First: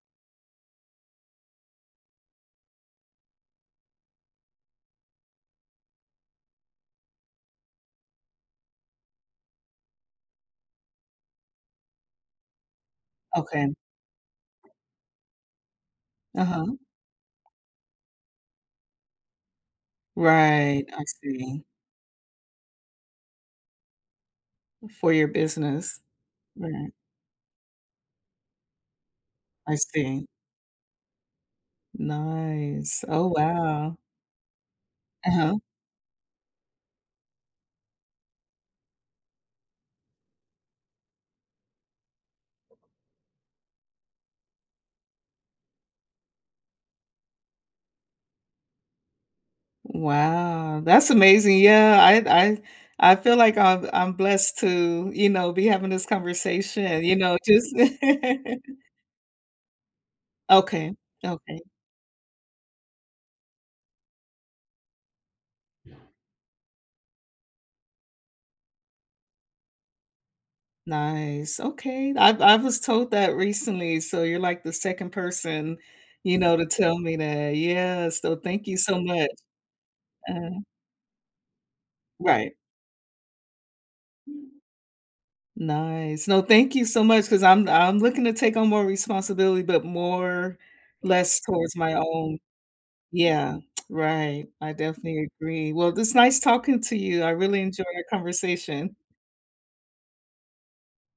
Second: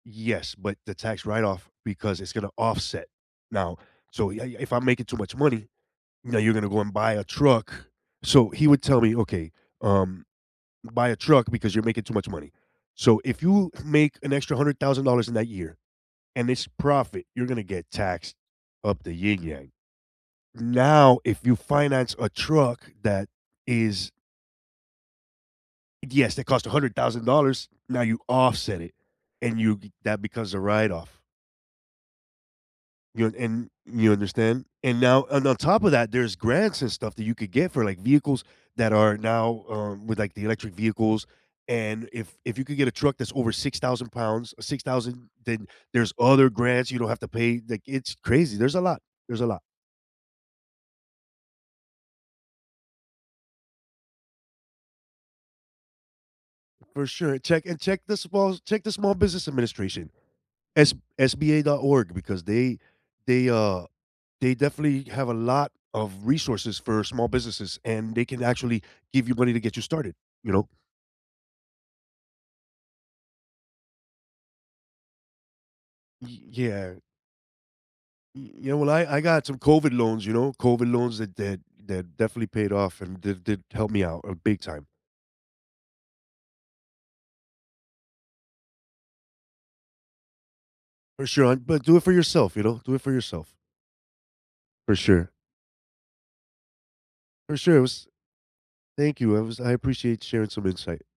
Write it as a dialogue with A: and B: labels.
A: Yes, but the tax write-off because it's going to offset now, so you I I if I'm making too much money, "Now you're going to go and buy a truck." So he would tell me, "Okay, um, buy a truck because you're making too much money." So if you
B: Okay.
A: make an extra $100,000 in that year and it's
B: Uh-huh.
A: profit, you're going to get taxed up the ying-yang.
B: Right, I
A: Now, if you
B: see.
A: finance a truck that is
B: For your business.
A: Yes, that cost a
B: Mhm.
A: hundred thousand dollars, now you offset it, and
B: I
A: you get that
B: see.
A: because of write-off.
B: Nice. Oh,
A: You know, and
B: wow.
A: You understand? And now And on
B: Uh-huh.
A: top of that, there's grants and stuff that you could get for, like, vehicles that are now, um, with, like, the electric vehicles, and if if you could get a truck that's over 6,000 pounds, or 6,000, then there's other grants, you don't have to pay, like, it's crazy, there's a lot, there's a lot.
B: Wow, that's amazing, yeah, I d I I feel like I've I'm blessed to, you know, be having this conversation,
A: For
B: you know,
A: sure, check
B: just
A: and check the small check the small business administration,
B: Okay,
A: s
B: okay.
A: sba.org because they they, uh they definitely have a lot of resources for small businesses and they can actually give you money to get you started, you know?
B: Nice, okay. I've I was told that recently, so you're, like, the 2nd person, you
A: Y
B: know, to
A: yeah.
B: tell me that. Yeah, so
A: Y
B: thank
A: you
B: you
A: know, well,
B: so
A: I I
B: much.
A: got some COVID loans, you know,
B: Uh-huh.
A: COVID loans that def def definitely
B: Right.
A: paid off and did did help me out, uh, big time.
B: Nice. No, thank you so much 'cause I'm I'm looking to take on more responsibility, but more
A: For
B: less
A: sure, hon,
B: towards
A: but
B: my
A: do it for
B: own
A: yourself, you know, do it for yourself.
B: Yeah, right, I
A: For
B: definitely
A: sure.
B: agree. Well, it is nice talking to you, I
A: For
B: really
A: sure, it
B: enjoy your
A: was
B: conversation.
A: Thank you, it was I appreciate sharing some insight.